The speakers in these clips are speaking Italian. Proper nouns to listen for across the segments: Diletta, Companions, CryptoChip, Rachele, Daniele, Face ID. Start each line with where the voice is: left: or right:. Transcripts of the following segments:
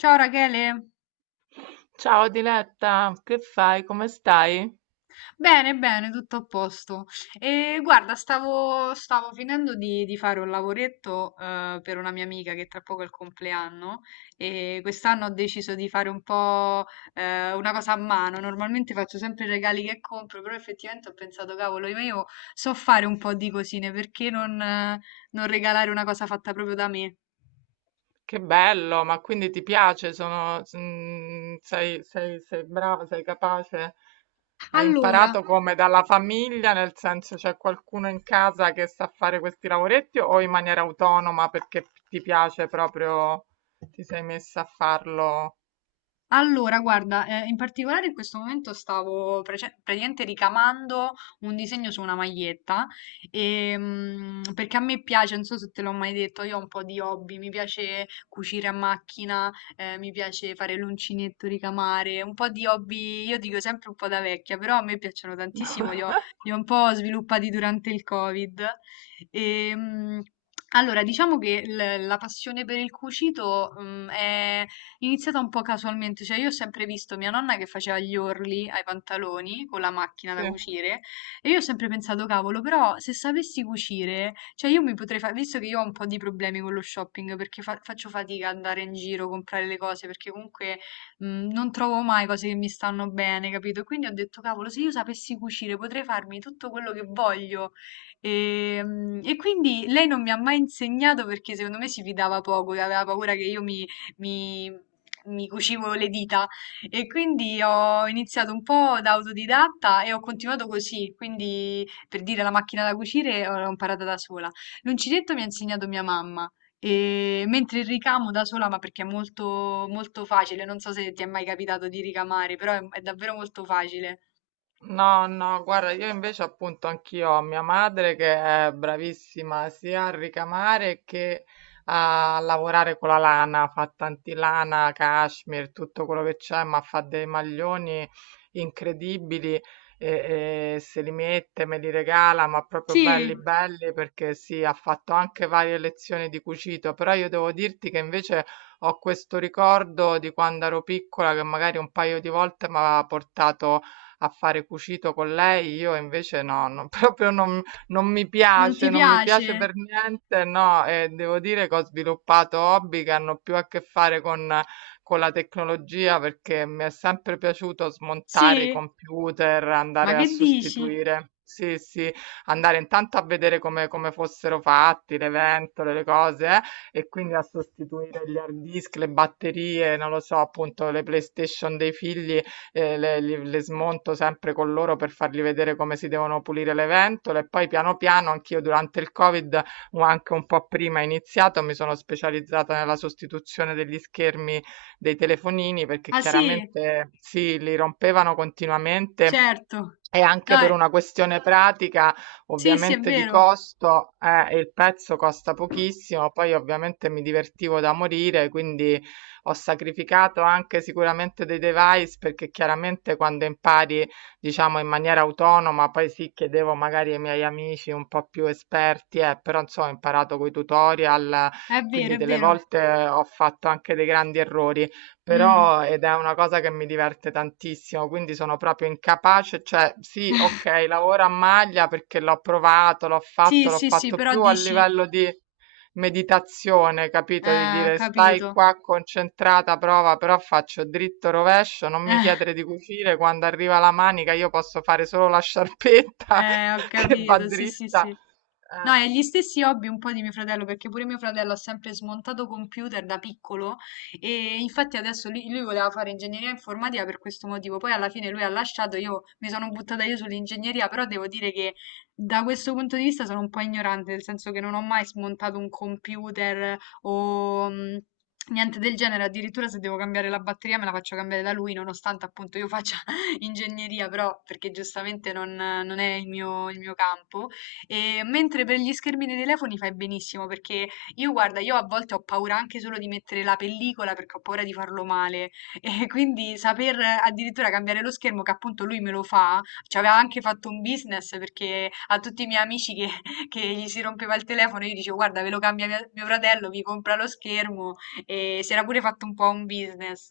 left: Ciao Rachele,
right: Ciao Diletta, che fai? Come stai?
left: bene, bene, tutto a posto. E guarda, stavo finendo di fare un lavoretto per una mia amica che tra poco è il compleanno e quest'anno ho deciso di fare un po' una cosa a mano. Normalmente faccio sempre i regali che compro, però effettivamente ho pensato, cavolo, io so fare un po' di cosine, perché non regalare una cosa fatta proprio da me?
right: Che bello, ma quindi ti piace? Sono, sei, sei brava, sei capace? Hai
left: Allora,
right: imparato come dalla famiglia, nel senso c'è qualcuno in casa che sa fare questi lavoretti o in maniera autonoma perché ti piace proprio, ti sei messa a farlo?
left: Allora, guarda, in particolare in questo momento stavo praticamente ricamando un disegno su una maglietta, e, perché a me piace, non so se te l'ho mai detto, io ho un po' di hobby, mi piace cucire a macchina, mi piace fare l'uncinetto, ricamare, un po' di hobby, io dico sempre un po' da vecchia, però a me piacciono tantissimo, li ho un po' sviluppati durante il Covid. E, allora, diciamo che la passione per il cucito, è iniziata un po' casualmente, cioè io ho sempre visto mia nonna che faceva gli orli ai pantaloni con la macchina da
right: Sì.
left: cucire e io ho sempre pensato, cavolo, però se sapessi cucire, cioè io mi potrei fare, visto che io ho un po' di problemi con lo shopping perché faccio fatica ad andare in giro, comprare le cose perché comunque mh, non trovo mai cose che mi stanno bene, capito? Quindi ho detto, cavolo, se io sapessi cucire potrei farmi tutto quello che voglio. E, e quindi lei non mi ha mai insegnato perché secondo me si fidava poco, aveva paura che io mi- mi cucivo le dita e quindi ho iniziato un po' da autodidatta e ho continuato così, quindi per dire la macchina da cucire l'ho imparata da sola. L'uncinetto mi ha insegnato mia mamma. E mentre il ricamo da sola, ma perché è molto, molto facile, non so se ti è mai capitato di ricamare, però è davvero molto facile.
right: No, no, guarda, io invece appunto anch'io ho mia madre che è bravissima sia a ricamare che a lavorare con la lana, fa tanti lana, cashmere, tutto quello che c'è, ma fa dei maglioni incredibili e se li mette, me li regala, ma proprio
left: Sì,
right: belli belli perché sì, ha fatto anche varie lezioni di cucito, però io devo dirti che invece ho questo ricordo di quando ero piccola che magari un paio di volte mi aveva portato a fare cucito con lei, io invece no, no, proprio non, non mi
left: non ti
right: piace, non mi
left: piace?
right: piace per niente, no, e devo dire che ho sviluppato hobby che hanno più a che fare con la tecnologia perché mi è sempre piaciuto smontare i
left: Sì,
right: computer,
left: ma
right: andare a
left: che dici?
right: sostituire. Sì, sì, andare intanto a vedere come, come fossero fatti le ventole, le cose, e quindi a sostituire gli hard disk, le batterie, non lo so, appunto le PlayStation dei figli le, le smonto sempre con loro per fargli vedere come si devono pulire le ventole e poi piano piano anch'io durante il Covid o anche un po' prima iniziato mi sono specializzata nella sostituzione degli schermi dei telefonini perché
left: Ah sì,
right: chiaramente sì, li rompevano continuamente.
left: certo.
right: E anche
left: No,
right: per una questione pratica,
left: sì, sì, è
right: ovviamente di
left: vero.
right: costo, il pezzo costa pochissimo, poi ovviamente mi divertivo da morire, quindi ho sacrificato anche sicuramente dei device perché chiaramente quando impari, diciamo, in maniera autonoma, poi sì, chiedevo magari ai miei amici un po' più esperti, però insomma ho imparato con i tutorial,
left: È vero,
right: quindi
left: è
right: delle
left: vero.
right: volte ho fatto anche dei grandi errori,
left: Mm.
right: però ed è una cosa che mi diverte tantissimo, quindi sono proprio incapace, cioè sì, ok, lavoro a maglia perché l'ho provato,
left: Sì,
right: l'ho
left: sì, sì,
right: fatto
left: però
right: più a
left: dici,
right: livello di meditazione, capito? Di dire stai
left: capito.
right: qua concentrata, prova, però faccio dritto rovescio, non mi chiedere di cucire, quando arriva la manica io posso fare solo la sciarpetta
left: Ho
right: che va
left: capito, sì, sì,
right: dritta.
left: sì. No, e gli stessi hobby un po' di mio fratello, perché pure mio fratello ha sempre smontato computer da piccolo e infatti adesso lui voleva fare ingegneria informatica per questo motivo, poi alla fine lui ha lasciato, io mi sono buttata io sull'ingegneria, però devo dire che da questo punto di vista sono un po' ignorante, nel senso che non ho mai smontato un computer o niente del genere, addirittura se devo cambiare la batteria me la faccio cambiare da lui, nonostante appunto io faccia ingegneria, però perché giustamente non è il mio campo. E mentre per gli schermi dei telefoni fai benissimo, perché io guarda, io a volte ho paura anche solo di mettere la pellicola perché ho paura di farlo male. E quindi saper addirittura cambiare lo schermo, che appunto lui me lo fa, ci aveva anche fatto un business perché a tutti i miei amici che, che gli si rompeva il telefono, io dicevo guarda, ve lo cambia mio fratello, vi compra lo schermo e si era pure fatto un po' un business.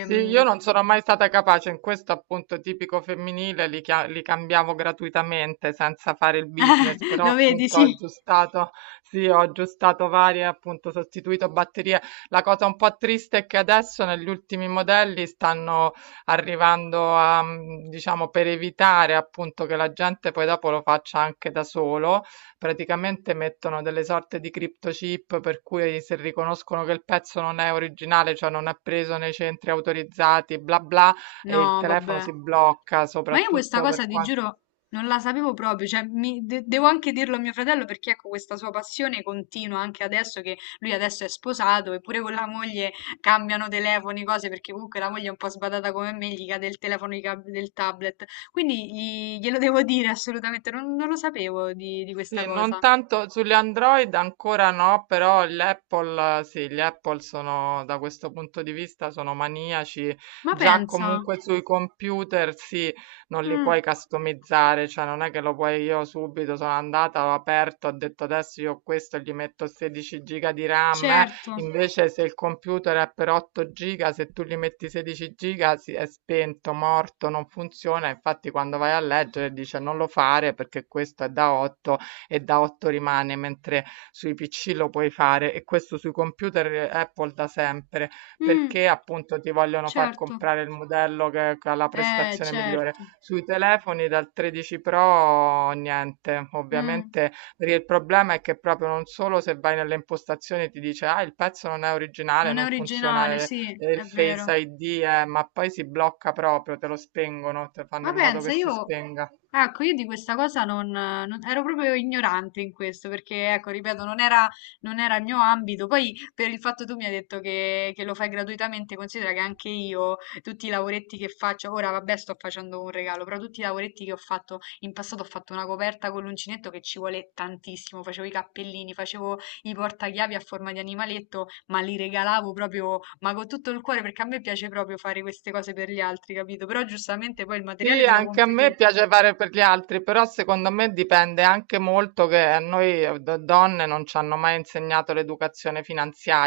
right: Sì, io non sono mai stata capace, in questo appunto tipico femminile li, li cambiavo gratuitamente senza fare il business, però
left: Lo vedi,
right: appunto ho
left: sì.
right: aggiustato, sì, ho aggiustato varie, appunto sostituito batterie. La cosa un po' triste è che adesso negli ultimi modelli stanno arrivando a, diciamo, per evitare appunto che la gente poi dopo lo faccia anche da solo, praticamente mettono delle sorte di CryptoChip per cui se riconoscono che il pezzo non è originale, cioè non è preso nei centri autorizzati, bla bla, e il
left: No,
right: telefono
left: vabbè.
right: si blocca,
left: Ma io questa
right: soprattutto per
left: cosa, ti
right: quanto.
left: giuro, non la sapevo proprio. Cioè, devo anche dirlo a mio fratello perché, ecco, questa sua passione continua anche adesso che lui adesso è sposato, eppure con la moglie cambiano telefoni, cose, perché comunque la moglie è un po' sbadata come me, gli cade il telefono, gli cade del tablet. Quindi glielo devo dire assolutamente, non lo sapevo di questa
right: Sì, non
left: cosa.
right: tanto sugli Android ancora no, però gli Apple, sì, gli Apple sono da questo punto di vista sono maniaci.
left: Ma
right: Già
left: pensa.
right: comunque sui computer sì, non li
left: Mm,
right: puoi customizzare, cioè non è che lo puoi io subito sono andata, l'ho aperto, ho detto adesso io questo gli metto 16 giga di RAM, eh.
left: certo.
right: Invece se il computer è per 8 giga, se tu gli metti 16 giga è spento, morto, non funziona. Infatti quando vai a leggere dice non lo fare perché questo è da 8 e da 8 rimane, mentre sui PC lo puoi fare e questo sui computer Apple da sempre,
left: Mm,
right: perché appunto ti vogliono far
left: certo.
right: comprare il modello che ha la prestazione migliore.
left: Certo.
right: Sui telefoni dal 13 Pro niente,
left: Mm.
right: ovviamente perché il problema è che proprio non solo se vai nelle impostazioni ti dice ah il pezzo non è originale,
left: Non è
right: non funziona
left: originale, sì,
right: il
left: è vero.
right: Face ID, ma poi si blocca proprio, te lo spengono, te fanno
left: Ma
right: in modo
left: pensa,
right: che si
left: io,
right: spenga.
left: ecco, io di questa cosa ero proprio ignorante in questo, perché, ecco, ripeto, non era il mio ambito. Poi, per il fatto tu mi hai detto che lo fai gratuitamente, considera che anche io, tutti i lavoretti che faccio, ora vabbè, sto facendo un regalo, però tutti i lavoretti che ho fatto in passato, ho fatto una coperta con l'uncinetto che ci vuole tantissimo, facevo i cappellini, facevo i portachiavi a forma di animaletto, ma li regalavo proprio ma con tutto il cuore, perché a me piace proprio fare queste cose per gli altri, capito? Però giustamente poi il materiale
right: Sì,
left: te lo
right: anche a
left: compri tu.
right: me piace fare per gli altri, però secondo me dipende anche molto che a noi donne non ci hanno mai insegnato l'educazione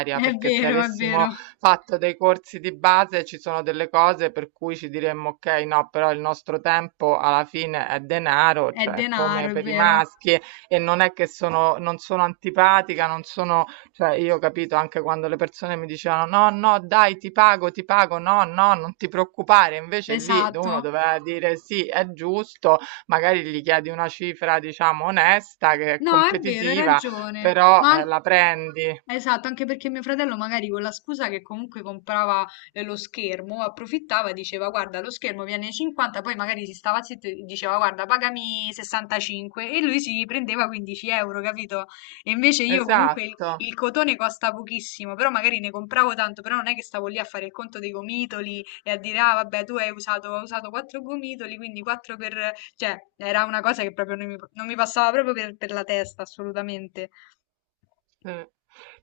left: È
right: perché se
left: vero, è
right: avessimo
left: vero.
right: fatto dei corsi di base ci sono delle cose per cui ci diremmo ok, no, però il nostro tempo alla fine è denaro,
left: È
right: cioè come
left: denaro, è
right: per i
left: vero.
right: maschi e non è che sono, non sono antipatica, non sono cioè, io ho capito anche quando le persone mi dicevano: No, no, dai, ti pago, no, no, non ti preoccupare. Invece lì
left: Esatto.
right: uno doveva dire: Sì, è giusto, magari gli chiedi una cifra, diciamo, onesta, che è
left: No, è vero, hai
right: competitiva,
left: ragione.
right: però
left: Ma
right: la prendi.
left: esatto, anche perché mio fratello magari con la scusa che comunque comprava lo schermo, approfittava, e diceva guarda lo schermo viene 50, poi magari si stava zitto e diceva guarda pagami 65 e lui si prendeva 15 euro, capito? E invece io comunque
right: Esatto.
left: il cotone costa pochissimo, però magari ne compravo tanto, però non è che stavo lì a fare il conto dei gomitoli e a dire ah vabbè tu hai usato 4 gomitoli, quindi 4 per... cioè era una cosa che proprio non mi passava proprio per la testa assolutamente.
right: Sì.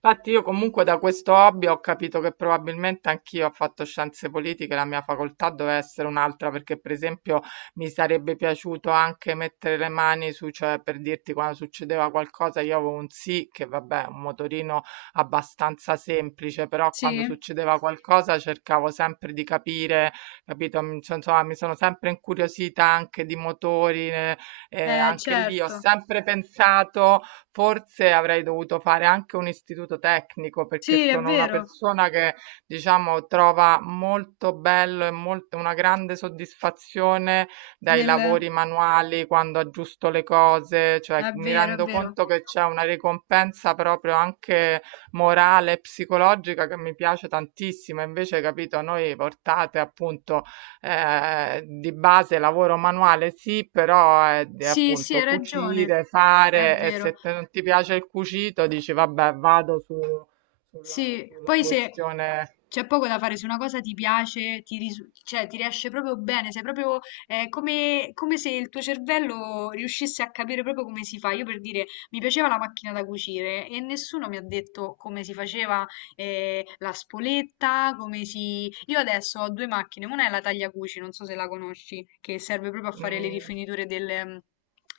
right: Infatti io comunque da questo hobby ho capito che probabilmente anch'io ho fatto scienze politiche, la mia facoltà doveva essere un'altra perché per esempio mi sarebbe piaciuto anche mettere le mani su, cioè per dirti quando succedeva qualcosa io avevo un sì che vabbè, è un motorino abbastanza semplice, però quando
left: Sì.
right: succedeva qualcosa cercavo sempre di capire, capito? Cioè, insomma, mi sono sempre incuriosita anche di motori, anche lì ho
left: Certo.
right: sempre pensato forse avrei dovuto fare anche un istituto tecnico, perché
left: Sì, è
right: sono una
left: vero.
right: persona che, diciamo, trova molto bello e molt una grande soddisfazione dai
left: Nel...
right: lavori manuali, quando aggiusto le cose, cioè
left: È
right: mi
left: vero, è
right: rendo
left: vero.
right: conto che c'è una ricompensa proprio anche morale e psicologica che mi piace tantissimo. Invece, capito, noi portate appunto. Di base lavoro manuale sì, però è
left: Sì, sì,
right: appunto
left: hai ragione.
right: cucire,
left: È
right: fare e
left: vero.
right: se non ti piace il cucito dici vabbè vado su, sulla,
left: Sì,
right: sulla
left: poi se
right: questione.
left: c'è poco da fare, se una cosa ti piace, cioè, ti riesce proprio bene, sei proprio come se il tuo cervello riuscisse a capire proprio come si fa. Io per dire, mi piaceva la macchina da cucire e nessuno mi ha detto come si faceva la spoletta, come si... Io adesso ho due macchine, una è la tagliacuci, non so se la conosci, che serve proprio a fare le
right: Mm,
left: rifiniture del-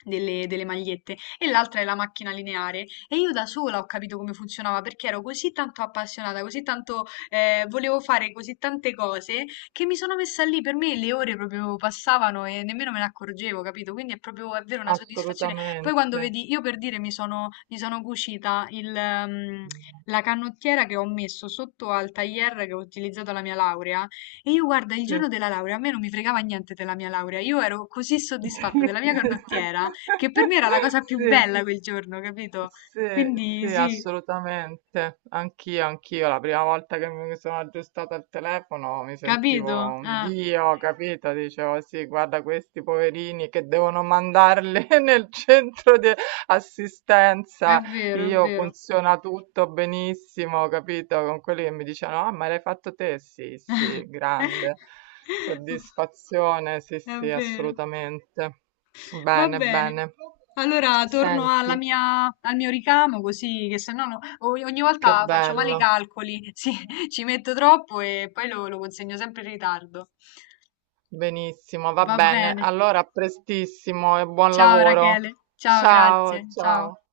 left: delle delle magliette e l'altra è la macchina lineare e io da sola ho capito come funzionava perché ero così tanto appassionata, così tanto volevo fare così tante cose che mi sono messa lì. Per me le ore proprio passavano e nemmeno me ne accorgevo, capito? Quindi è proprio, è vero, una soddisfazione. Poi quando
right: assolutamente.
left: vedi, io per dire mi sono cucita la canottiera che ho messo sotto al tailleur che ho utilizzato alla mia laurea. E io guarda, il
right: Sì.
left: giorno della laurea, a me non mi fregava niente della mia laurea, io ero così soddisfatta della mia canottiera che per me era la cosa più
right: Sì.
left: bella quel giorno, capito?
right: Sì,
left: Quindi
right: sì,
left: sì,
right: assolutamente. Anch'io, anch'io. La prima volta che mi sono aggiustata al telefono mi sentivo
left: capito?
right: un
left: Ah,
right: dio, capito? Dicevo, sì, guarda questi poverini che devono mandarli nel centro di
left: è
right: assistenza,
left: vero, è
right: io
left: vero.
right: funziona tutto benissimo, capito? Con quelli che mi dicevano, ah, ma l'hai fatto te? Sì, sì, grande soddisfazione, sì,
left: È
right: sì,
left: vero.
right: assolutamente.
left: Va
right: Bene,
left: bene.
right: bene.
left: Allora torno alla
right: Senti,
left: mia, al mio ricamo così che se no ogni ogni
right: che
left: volta faccio male i
right: bello,
left: calcoli, sì, ci metto troppo e poi lo consegno sempre in ritardo.
right: benissimo, va
left: Va
right: bene.
left: bene.
right: Allora, a prestissimo e buon
left: Ciao
right: lavoro.
left: Rachele, ciao,
right: Ciao,
left: grazie, ciao.
right: ciao.